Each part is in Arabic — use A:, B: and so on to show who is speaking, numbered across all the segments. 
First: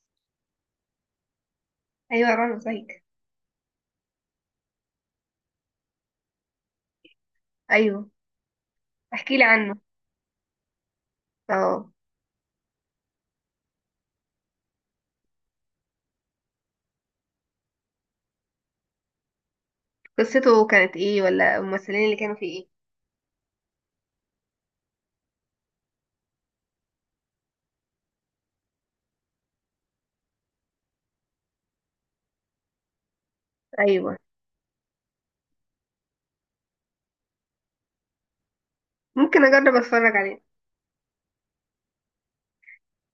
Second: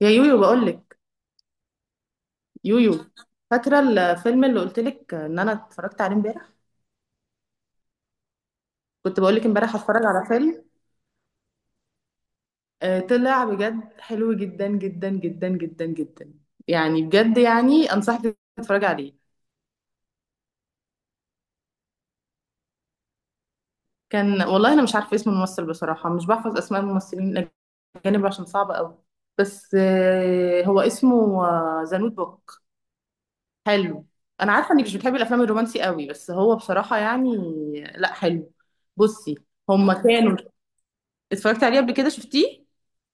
A: يا يويو بقولك.
B: ايوه رنا
A: يويو،
B: زيك.
A: فاكرة الفيلم اللي قلتلك ان انا اتفرجت عليه امبارح؟
B: ايوه،
A: كنت
B: احكي لي
A: بقولك
B: عنه.
A: امبارح هتفرج على فيلم.
B: اه،
A: طلع بجد حلو جدا جدا جدا جدا جدا. يعني بجد، يعني انصحك تتفرج عليه.
B: قصته كانت ايه ولا الممثلين اللي كانوا فيه؟
A: كان والله انا مش عارفة اسم الممثل، بصراحة مش بحفظ اسماء الممثلين الاجانب عشان صعبة قوي. بس هو اسمه ذا نوت بوك.
B: ايه
A: حلو.
B: ايوه،
A: انا عارفة انك مش بتحبي الافلام الرومانسي قوي، بس هو بصراحة يعني لا حلو. بصي،
B: ممكن اجرب
A: هما
B: اتفرج
A: كانوا
B: عليه.
A: اتفرجت عليه قبل كده؟ شفتيه؟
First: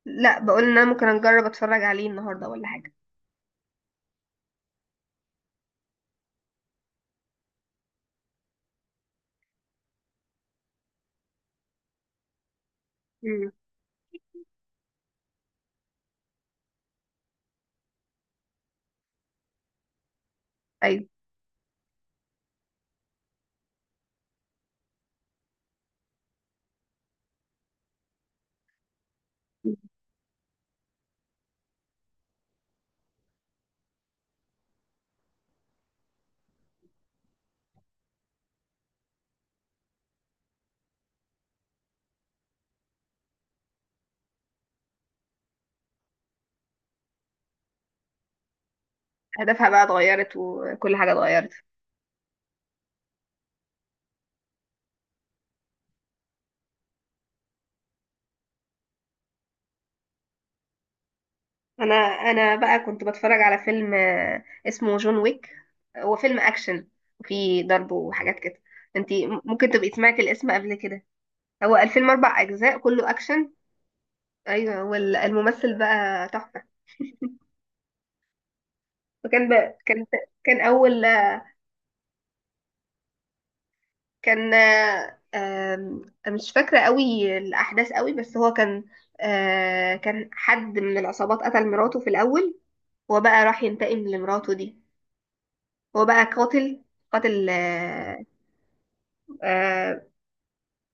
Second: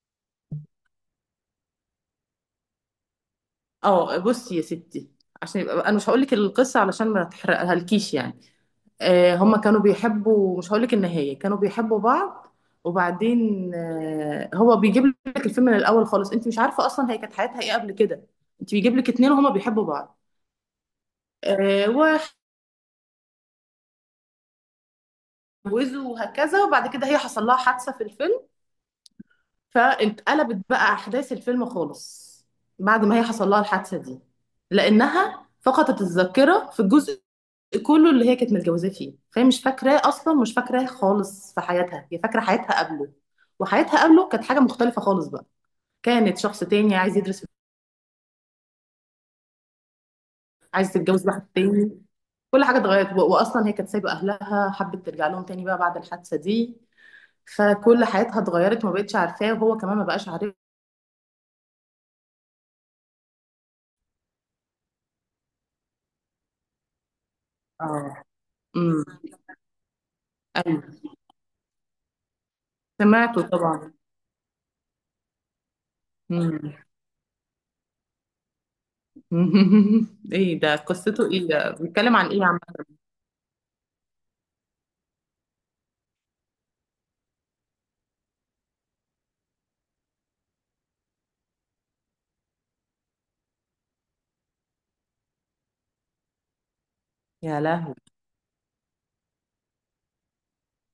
B: لا، بقول ان انا ممكن اجرب اتفرج عليه النهارده ولا حاجه.
A: اه بصي يا ستي، عشان يبقى انا مش هقول لك القصه علشان ما تحرقها لكيش يعني. آه هما كانوا بيحبوا، مش هقول لك النهايه، كانوا بيحبوا بعض.
B: امم.
A: وبعدين آه هو بيجيب لك الفيلم من الاول خالص، انت مش عارفه اصلا هي كانت حياتها ايه قبل كده. انت بيجيب لك اتنين وهما بيحبوا بعض.
B: ايوه،
A: آه واتجوزوا وهكذا، وبعد كده هي حصل لها حادثه في الفيلم. فاتقلبت بقى احداث الفيلم خالص بعد ما هي حصل لها الحادثه دي، لانها فقدت الذاكره في الجزء كله اللي هي كانت متجوزاه فيه، فهي مش فاكراه اصلا، مش فاكراه خالص في حياتها، هي فاكره حياتها قبله. وحياتها قبله كانت حاجه مختلفه خالص بقى، كانت شخص تاني عايز يدرس،
B: هدفها بقى اتغيرت
A: عايز
B: وكل حاجه
A: تتجوز واحد
B: اتغيرت.
A: تاني، كل حاجه اتغيرت واصلا هي كانت سايبه اهلها، حبت ترجع لهم تاني بقى بعد الحادثه دي. فكل حياتها اتغيرت، ما بقتش عارفاه وهو كمان ما بقاش عارف.
B: انا بقى كنت بتفرج على فيلم اسمه جون ويك. هو فيلم اكشن وفيه ضرب
A: اه.
B: وحاجات كده.
A: امم
B: انتي ممكن تبقي سمعتي الاسم قبل
A: ايوه
B: كده. هو الفيلم اربع اجزاء كله
A: سمعته
B: اكشن.
A: طبعا.
B: ايوه، والممثل بقى تحفه
A: امم.
B: فكان بقى كان كان
A: ايه ده؟
B: اول
A: قصته ايه؟ ده بيتكلم عن ايه يا عم؟
B: كان آه، آم، مش فاكره قوي الاحداث قوي بس هو كان، كان حد من العصابات قتل مراته في الاول. هو بقى راح ينتقم لمراته دي. هو بقى قاتل قاتل
A: يا لهوي،
B: آه، آه،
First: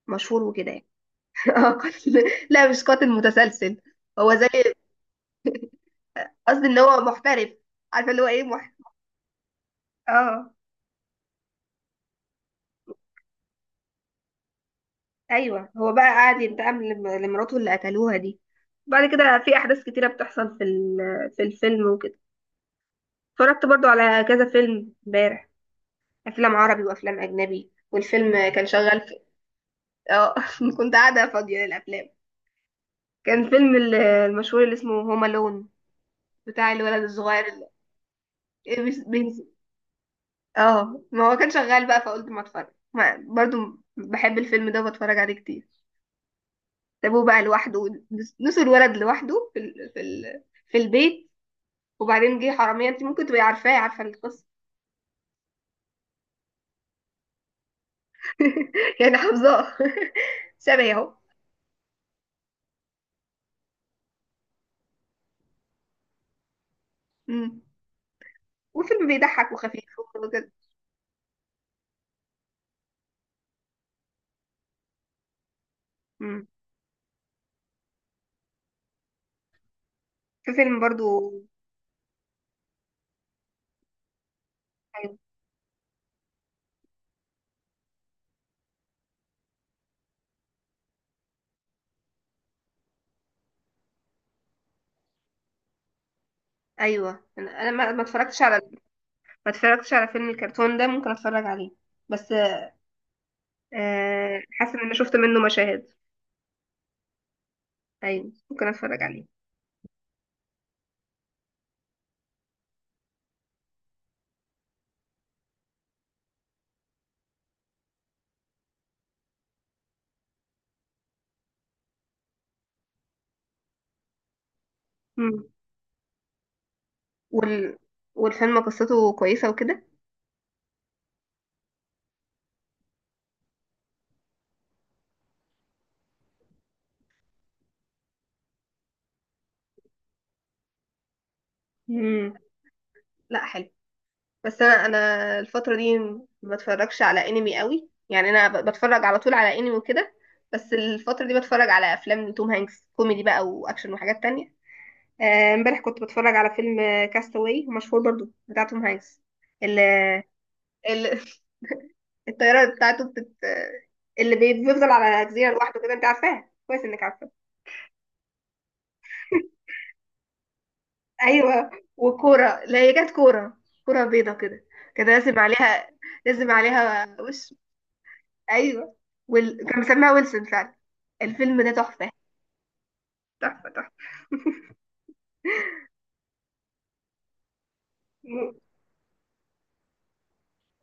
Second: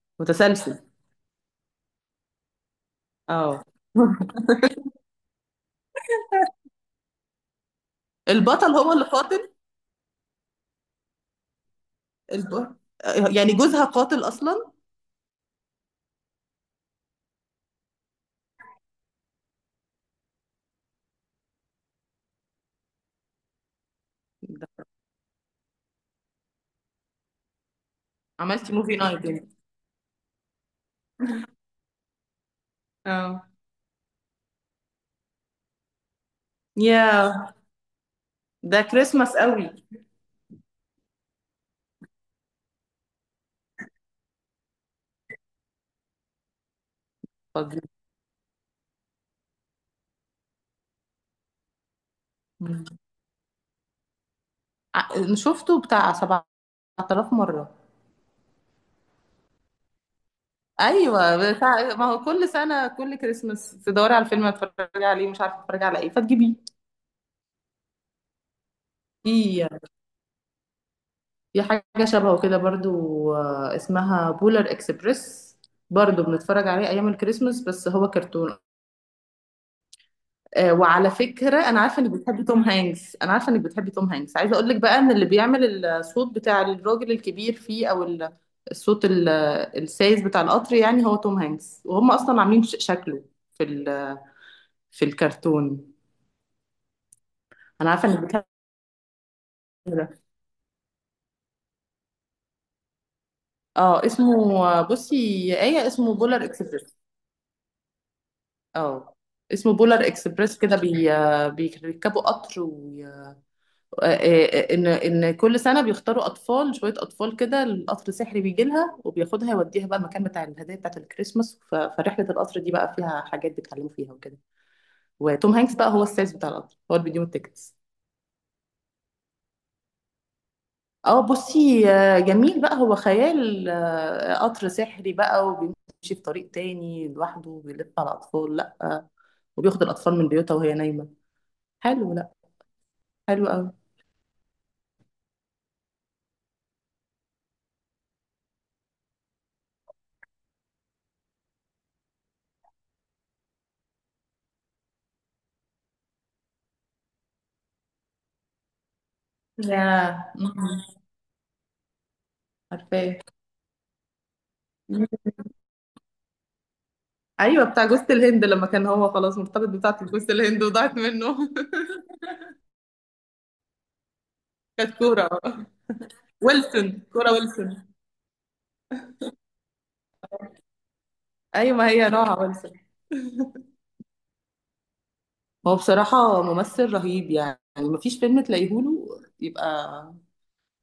B: مشهور
A: متسلسل؟
B: وكده يعني. قاتل. لا مش قاتل
A: اه.
B: متسلسل. هو زي، قصدي ان هو محترف، عارفه اللي هو ايه
A: البطل هو اللي قاتل؟
B: اه
A: الب... يعني جوزها قاتل اصلا؟
B: ايوه هو بقى قاعد ينتقم لمراته اللي قتلوها دي. بعد كده في احداث كتيره بتحصل في الفيلم وكده. اتفرجت برضو على كذا
A: ده.
B: فيلم امبارح، افلام عربي وافلام اجنبي. والفيلم كان
A: عملتي موفي
B: شغال في
A: نايت يعني؟
B: اه كنت قاعده فاضيه للافلام.
A: اه.
B: كان فيلم المشهور اللي اسمه هوم الون، بتاع الولد الصغير
A: يا
B: اللي إيه
A: ده كريسماس
B: بينزل.
A: قوي.
B: اه ما هو كان شغال بقى فقلت ما اتفرج ما برضو بحب الفيلم ده وبتفرج عليه كتير. سابوه بقى
A: فظيع.
B: لوحده، نسوا الولد لوحده في البيت. وبعدين جه
A: مم.
B: حرامية. انت ممكن تبقي عارفاه، عارفة القصة.
A: شفته بتاع 7000 مرة.
B: يعني حافظاه. شبهي اهو.
A: ايوه بتاع ما هو كل سنة كل كريسماس تدوري على الفيلم، هتتفرجي عليه مش عارفة تتفرجي على ايه فتجيبيه.
B: مم. وفيلم بيضحك
A: في
B: وخفيف وكده.
A: حاجة شبهه كده برضو، اسمها بولر اكسبريس، برضو
B: مم.
A: بنتفرج عليه ايام الكريسماس بس هو كرتون.
B: في فيلم
A: وعلى
B: برضو.
A: فكرة أنا عارفة إنك بتحبي توم هانكس، أنا عارفة إنك بتحبي توم هانكس، عايزة أقول لك بقى إن
B: ايوه
A: اللي بيعمل الصوت بتاع الراجل الكبير فيه أو الصوت السايس بتاع القطر، يعني هو توم هانكس وهم أصلا عاملين شكله في في الكرتون.
B: ايوه. انا أنا
A: أنا
B: ما ما
A: عارفة إنك
B: اتفرجتش
A: بتحبي
B: على، ما اتفرجتش على
A: ده.
B: فيلم الكرتون ده. ممكن اتفرج عليه بس
A: أه اسمه
B: حاسه ان انا شفت
A: بصي
B: منه
A: يا آية،
B: مشاهد.
A: اسمه بولار إكسبريس.
B: ايوه ممكن اتفرج
A: أه
B: عليه.
A: اسمه بولار إكسبريس، كده بي بيركبوا قطر. ان كل سنه بيختاروا اطفال، شويه اطفال كده، القطر السحري بيجي لها وبياخدها، يوديها بقى المكان بتاع الهدايا بتاعه الكريسماس. فرحله القطر دي بقى فيها حاجات بيتعلموا فيها وكده.
B: مم.
A: وتوم هانكس بقى هو السايس بتاع القطر، هو اللي بيديهم التيكتس.
B: وال... والفيلم قصته كويسه وكده.
A: اه بصي، جميل بقى، هو خيال، قطر سحري بقى وبيمشي في طريق تاني لوحده وبيلف على اطفال، لا وبياخد الاطفال من بيوتها وهي نايمه. حلو لا،
B: مم. لا
A: حلو
B: حلو.
A: قوي.
B: بس انا الفتره دي ما بتفرجش على انمي قوي، يعني انا بتفرج على طول على انمي وكده. بس الفتره دي بتفرج على افلام لتوم هانكس، كوميدي بقى واكشن وحاجات تانية. امبارح كنت بتفرج على فيلم كاستاوي، مشهور برضو بتاع توم هانكس. ال
A: يا، نعم.
B: ال الطياره بتاعته
A: عارفاه،
B: بتت... اللي بيفضل على جزيره لوحده كده، انت عارفاها كويس انك عارفه.
A: ايوه بتاع جوز الهند، لما كان هو خلاص مرتبط بتاعة جوز الهند وضاعت منه.
B: ايوه. وكوره، لا هي كانت كوره، كوره بيضه كده.
A: كانت
B: كان
A: كورة
B: لازم عليها، لازم
A: ويلسون،
B: عليها
A: كورة
B: وش.
A: ويلسون.
B: ايوه. كان مسميها ويلسون فعلا. الفيلم ده
A: ايوه ما
B: تحفة،
A: هي نوعها ويلسون.
B: تحفة تحفة.
A: هو بصراحة ممثل رهيب، يعني مفيش فيلم تلاقيه له يبقى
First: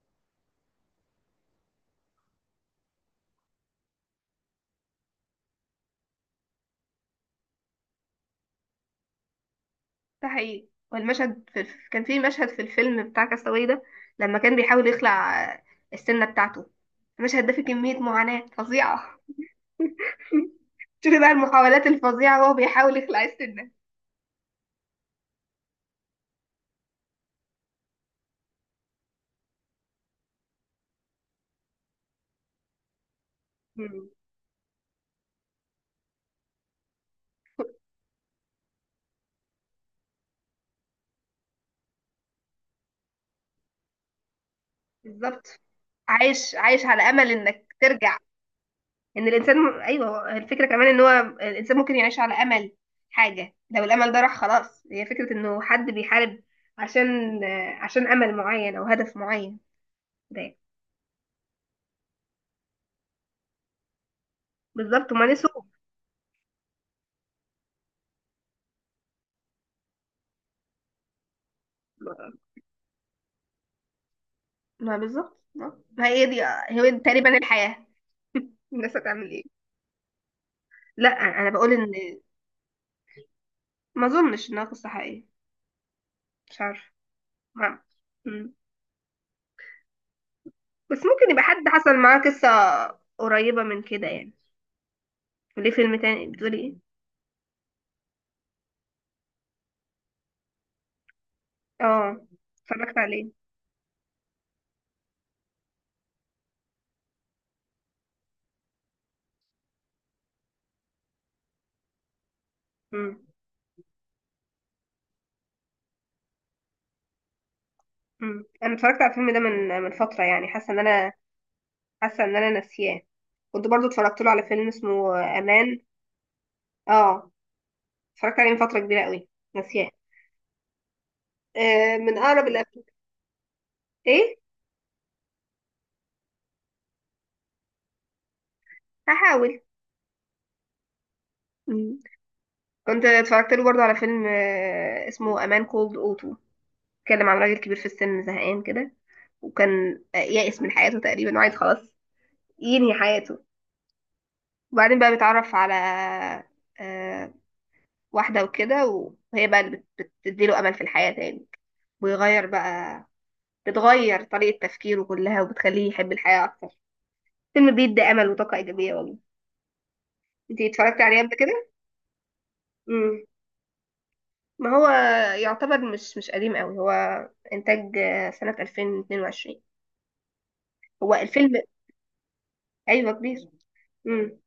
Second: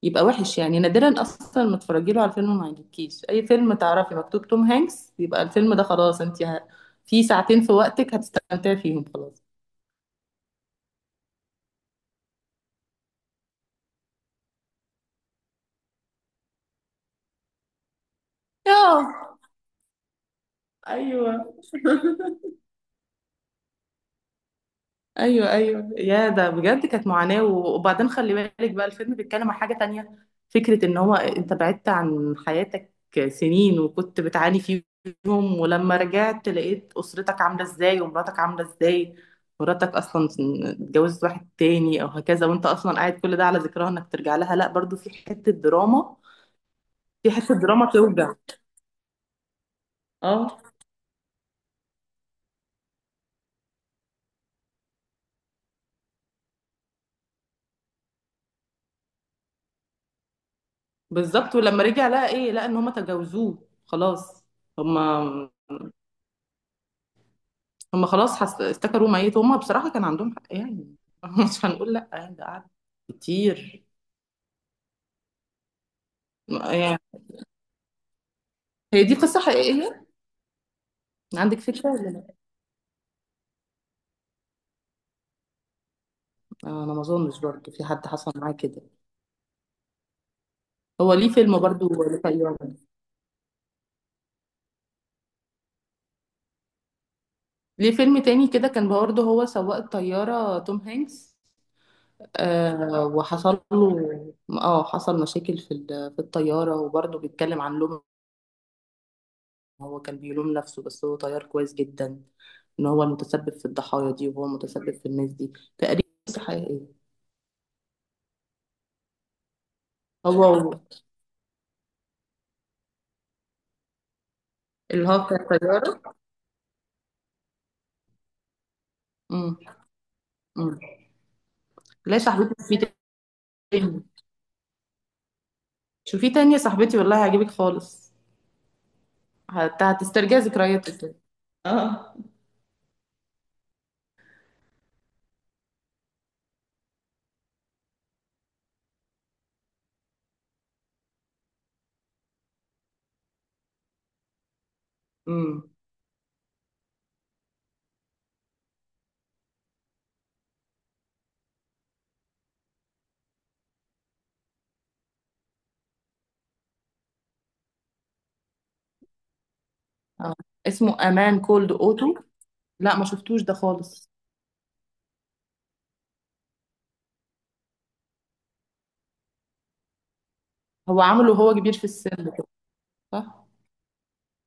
A: يبقى وحش، يعني نادرا اصلا ما تتفرجي له على فيلم ما يعجبكيش. اي فيلم تعرفي مكتوب توم هانكس يبقى الفيلم ده خلاص، انت في ساعتين في وقتك هتستمتعي فيهم خلاص.
B: ده حقيقي. والمشهد في كان في مشهد في الفيلم بتاع كاستاوي ده، لما كان بيحاول يخلع السنة بتاعته. المشهد ده فيه كمية معاناة
A: اه.
B: فظيعة. شوفي بقى
A: ايوه.
B: المحاولات الفظيعة وهو بيحاول يخلع السنة.
A: ايوه ايوه، يا ده بجد كانت معاناه. وبعدين خلي بالك بقى الفيلم بيتكلم عن حاجه تانية، فكره ان هو انت بعدت عن حياتك سنين
B: مم.
A: وكنت بتعاني فيهم، ولما رجعت لقيت اسرتك عامله ازاي ومراتك عامله ازاي. مراتك اصلا اتجوزت واحد تاني او هكذا، وانت اصلا قاعد كل ده على ذكرها انك ترجع لها، لا برضو في حته
B: بالظبط.
A: دراما،
B: عايش، عايش على أمل
A: في حته
B: إنك
A: دراما
B: ترجع.
A: توجع.
B: ان الانسان ايوه، هو
A: اه.
B: الفكره كمان ان هو الانسان ممكن يعيش على امل حاجه. لو الامل ده راح خلاص. هي فكره انه حد بيحارب عشان، عشان امل معين او هدف معين. ده
A: بالظبط، ولما رجع لقى ايه؟ لقى ان هما تجاوزوه خلاص.
B: بالظبط.
A: هما،
B: وما نسوا.
A: خلاص افتكروا ميت. هم بصراحة كان عندهم حق يعني، مش هنقول لأ
B: ما
A: يعني، ده قعد كتير
B: ما بالظبط، ما هي دي، هي
A: يعني.
B: تقريبا الحياه. الناس
A: هي دي
B: هتعمل
A: قصة
B: ايه.
A: حقيقية،
B: لا انا
A: عندك
B: بقول ان،
A: فكرة ولا لأ؟
B: ما اظنش انها قصه حقيقيه، مش عارفه.
A: أنا ما أظنش برضه
B: ما-
A: في حد حصل معاه
B: مم.
A: كده.
B: بس
A: هو ليه
B: ممكن يبقى
A: فيلم
B: حد
A: برضه
B: حصل معاه قصه
A: لطيارة،
B: قريبه من كده يعني. وليه فيلم تاني بتقولي ايه؟
A: ليه فيلم تاني كده كان برضه هو سواق الطيارة توم هانكس.
B: اه اتفرجت
A: آه
B: عليه.
A: وحصل له اه حصل مشاكل في في الطيارة، وبرضه بيتكلم عن لوم، هو كان بيلوم نفسه بس هو طيار كويس جدا، ان هو المتسبب في الضحايا دي وهو المتسبب في الناس دي. تقريبا قصة حقيقية.
B: مم. انا اتفرجت على الفيلم ده من، من فتره،
A: هو
B: يعني
A: و-
B: حاسه ان انا حاسه ان انا ناسياه. كنت برضو اتفرجت له على فيلم
A: اللي
B: اسمه
A: هو بتاع
B: امان.
A: الطيارة.
B: اه اتفرجت عليه من فتره كبيره قوي.
A: امم.
B: ناسياه.
A: امم.
B: آه،
A: لا
B: من
A: يا
B: اقرب
A: صاحبتي،
B: الافلام.
A: شوفي تاني،
B: ايه.
A: شوفي تاني يا صاحبتي، والله هيعجبك خالص،
B: هحاول.
A: هتسترجعي ذكرياتك كده.
B: مم.
A: اه.
B: كنت اتفرجت له برضو على فيلم آه اسمه امان كولد اوتو، اتكلم عن راجل كبير في السن، زهقان كده وكان يائس من حياته تقريبا وعايز خلاص ينهي حياته. وبعدين بقى بيتعرف
A: امم.
B: على آه واحده وكده، وهي بقى اللي بتديله امل في الحياه تاني. ويغير بقى، بتغير طريقة تفكيره كلها وبتخليه يحب الحياة أكتر. فيلم بيدي أمل وطاقة إيجابية والله.
A: اه
B: انتي
A: اسمه
B: اتفرجتي عليه قبل
A: امان
B: كده؟
A: كولد اوتو، لا ما
B: مم.
A: شفتوش ده خالص.
B: ما هو يعتبر مش قديم قوي، هو إنتاج سنة 2022.
A: هو
B: هو
A: عامله وهو
B: الفيلم
A: كبير في السن كده،
B: أيوه
A: صح.
B: كبير. مم.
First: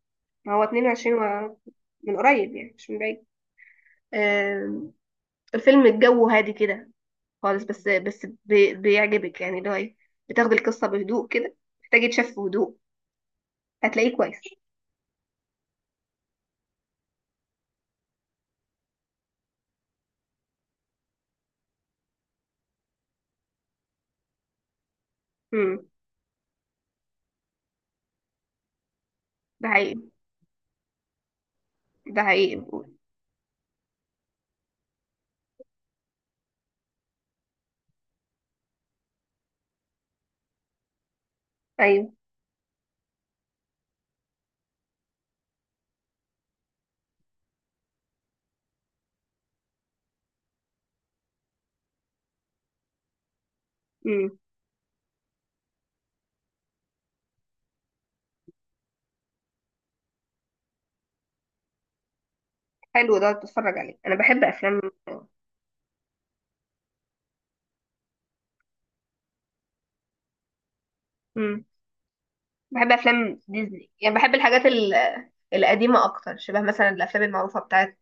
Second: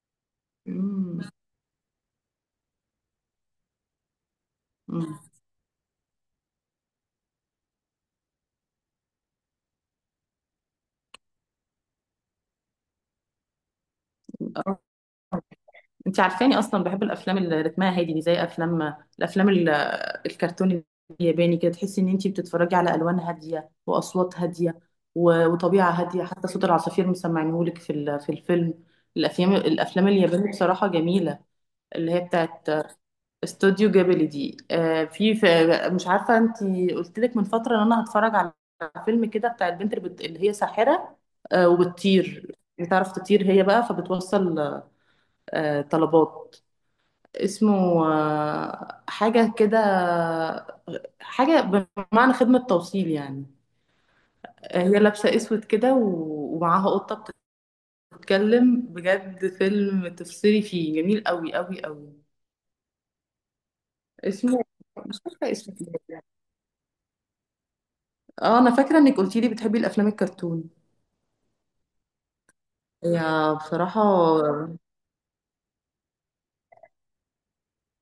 B: ما هو 22
A: امم.
B: و... من قريب يعني مش من بعيد. آم، الفيلم الجو هادي كده خالص، بس بيعجبك يعني، اللي هو إيه، بتاخدي القصة بهدوء كده. محتاج يتشاف بهدوء، هتلاقيه كويس.
A: انت عارفاني اصلا بحب الافلام اللي رتمها هادي دي، زي افلام الافلام الكرتون الياباني كده، تحسي ان انت بتتفرجي على الوان هاديه واصوات هاديه
B: مم.
A: وطبيعه هاديه، حتى صوت العصافير مسمعينهولك في في الفيلم. الافلام،
B: ده حقيقي.
A: الافلام اليابانيه بصراحه جميله، اللي هي
B: ده حقيقي.
A: بتاعت استوديو جابلي دي. في مش عارفه انت قلت لك من فتره ان انا هتفرج على فيلم كده بتاع البنت اللي, اللي هي ساحره،
B: ايوه.
A: وبتطير، بتعرف تطير هي بقى فبتوصل طلبات. اسمه حاجة كده، حاجة بمعنى خدمة توصيل يعني.
B: امم.
A: هي لابسة اسود كده ومعاها قطة بتتكلم، بجد فيلم تفصلي فيه جميل قوي قوي قوي.
B: حلو ده، اتفرج عليه. انا بحب
A: اسمه،
B: افلام.
A: مش فاكرة اسمه كده. اه انا فاكرة انك قلتي لي بتحبي الافلام الكرتون.
B: امم. بحب افلام
A: هي
B: ديزني،
A: بصراحة
B: يعني بحب الحاجات القديمه اكتر، شبه مثلا الافلام المعروفه بتاعت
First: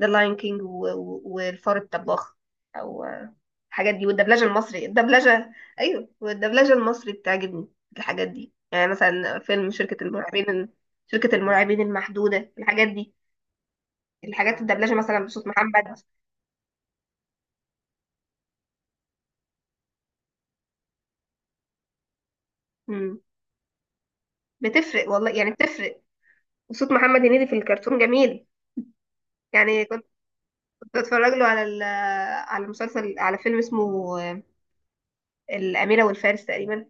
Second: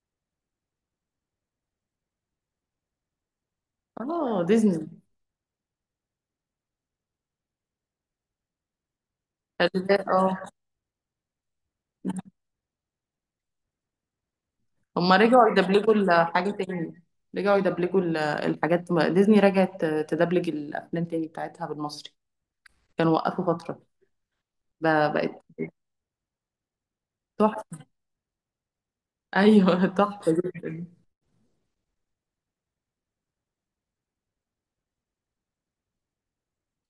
B: ذا لاين كينج والفار الطباخ او، الحاجات دي.
A: اه
B: والدبلجه المصري،
A: ديزني.
B: الدبلجه. ايوه والدبلجه المصري بتعجبني في الحاجات دي، يعني مثلا فيلم شركه
A: اه
B: المرعبين، شركه المرعبين المحدوده، الحاجات دي، الحاجات الدبلجه
A: هما
B: مثلا بصوت
A: رجعوا يدبلجوا
B: محمد.
A: الحاجة تاني، رجعوا يدبلجوا الحاجات، ديزني رجعت تدبلج الافلام تاني بتاعتها بالمصري. كانوا
B: امم.
A: وقفوا فترة،
B: بتفرق
A: ده
B: والله،
A: بقت
B: يعني بتفرق. وصوت محمد هنيدي في
A: تحفة.
B: الكرتون جميل. يعني
A: أيوه.
B: كنت
A: تحفة جدا.
B: كنت اتفرج له على مسلسل، على فيلم اسمه الأميرة والفارس تقريبا.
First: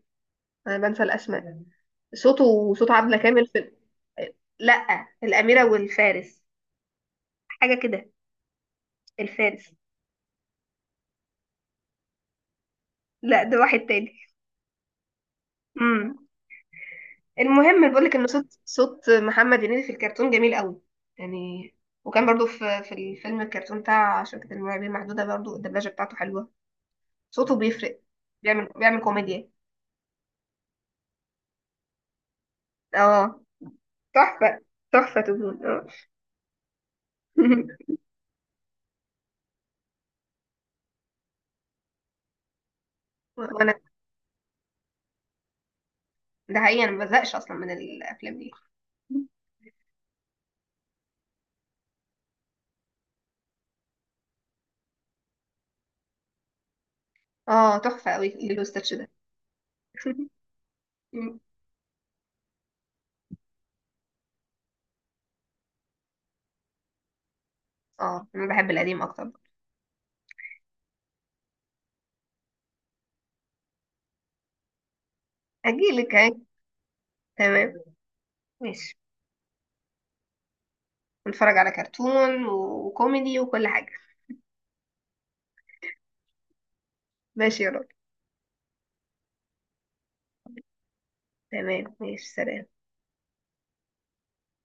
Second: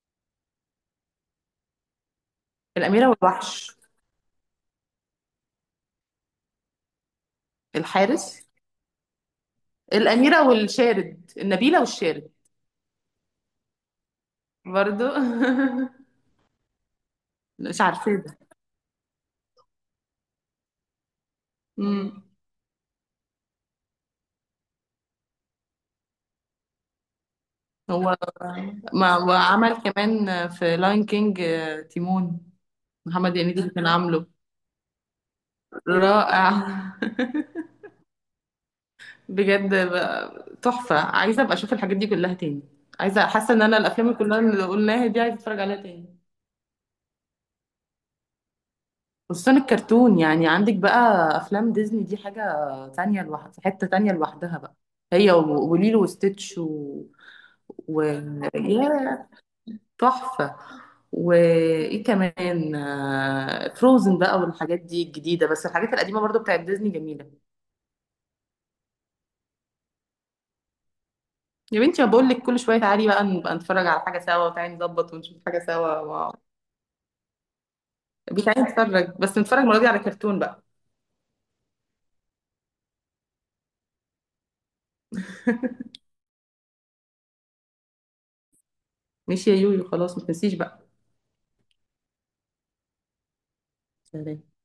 B: انا بنسى الاسماء. صوته وصوت
A: الأميرة
B: عبلة كامل في،
A: والوحش،
B: آه، لا الأميرة والفارس، حاجة كده.
A: الحارس،
B: الفارس.
A: الأميرة والشارد النبيلة والشارد،
B: لا ده واحد تاني.
A: برضو.
B: امم.
A: مش
B: المهم بقول لك
A: عارفة
B: ان
A: ده.
B: صوت محمد هنيدي في الكرتون جميل قوي يعني.
A: مم.
B: وكان برضو في الفيلم الكرتون بتاع شركة المرعبين المحدودة برضو الدبلجة بتاعته حلوة، صوته بيفرق.
A: هو،
B: بيعمل
A: ما
B: كوميديا.
A: وعمل كمان في لاين كينج، تيمون، محمد
B: اه
A: هنيدي اللي كان عامله.
B: تحفة، تحفة تكون اه.
A: رائع. بجد بقى تحفة، عايزة أبقى أشوف الحاجات دي كلها تاني، عايزة حاسة إن
B: وانا
A: أنا الأفلام اللي كلها اللي قلناها دي عايزة أتفرج عليها تاني.
B: ده حقيقي، انا ما بزهقش اصلا من الافلام دي.
A: خصوصا الكرتون، يعني عندك بقى افلام ديزني دي حاجه تانية لوحدها، في حته تانية لوحدها بقى. هي وليلو وستitch و...
B: اه
A: و...
B: تحفة قوي الليل والستاتش ده.
A: يا، تحفه. وايه كمان، فروزن بقى والحاجات دي الجديده، بس الحاجات القديمه برضو بتاعت ديزني جميله.
B: اه انا بحب القديم اكتر.
A: يا بنتي بقول لك، كل شويه تعالي بقى نبقى نتفرج على حاجه سوا، وتعالي نظبط ونشوف حاجه سوا.
B: اجيلك
A: و...
B: اهي. تمام
A: بتعالي
B: ماشي.
A: نتفرج، بس نتفرج المره دي على كرتون بقى.
B: نتفرج على كرتون وكوميدي وكل حاجة. ماشي يا راجل.
A: ماشي يا يويو، خلاص ما تنسيش بقى.
B: تمام ماشي، سلام.
A: سلام.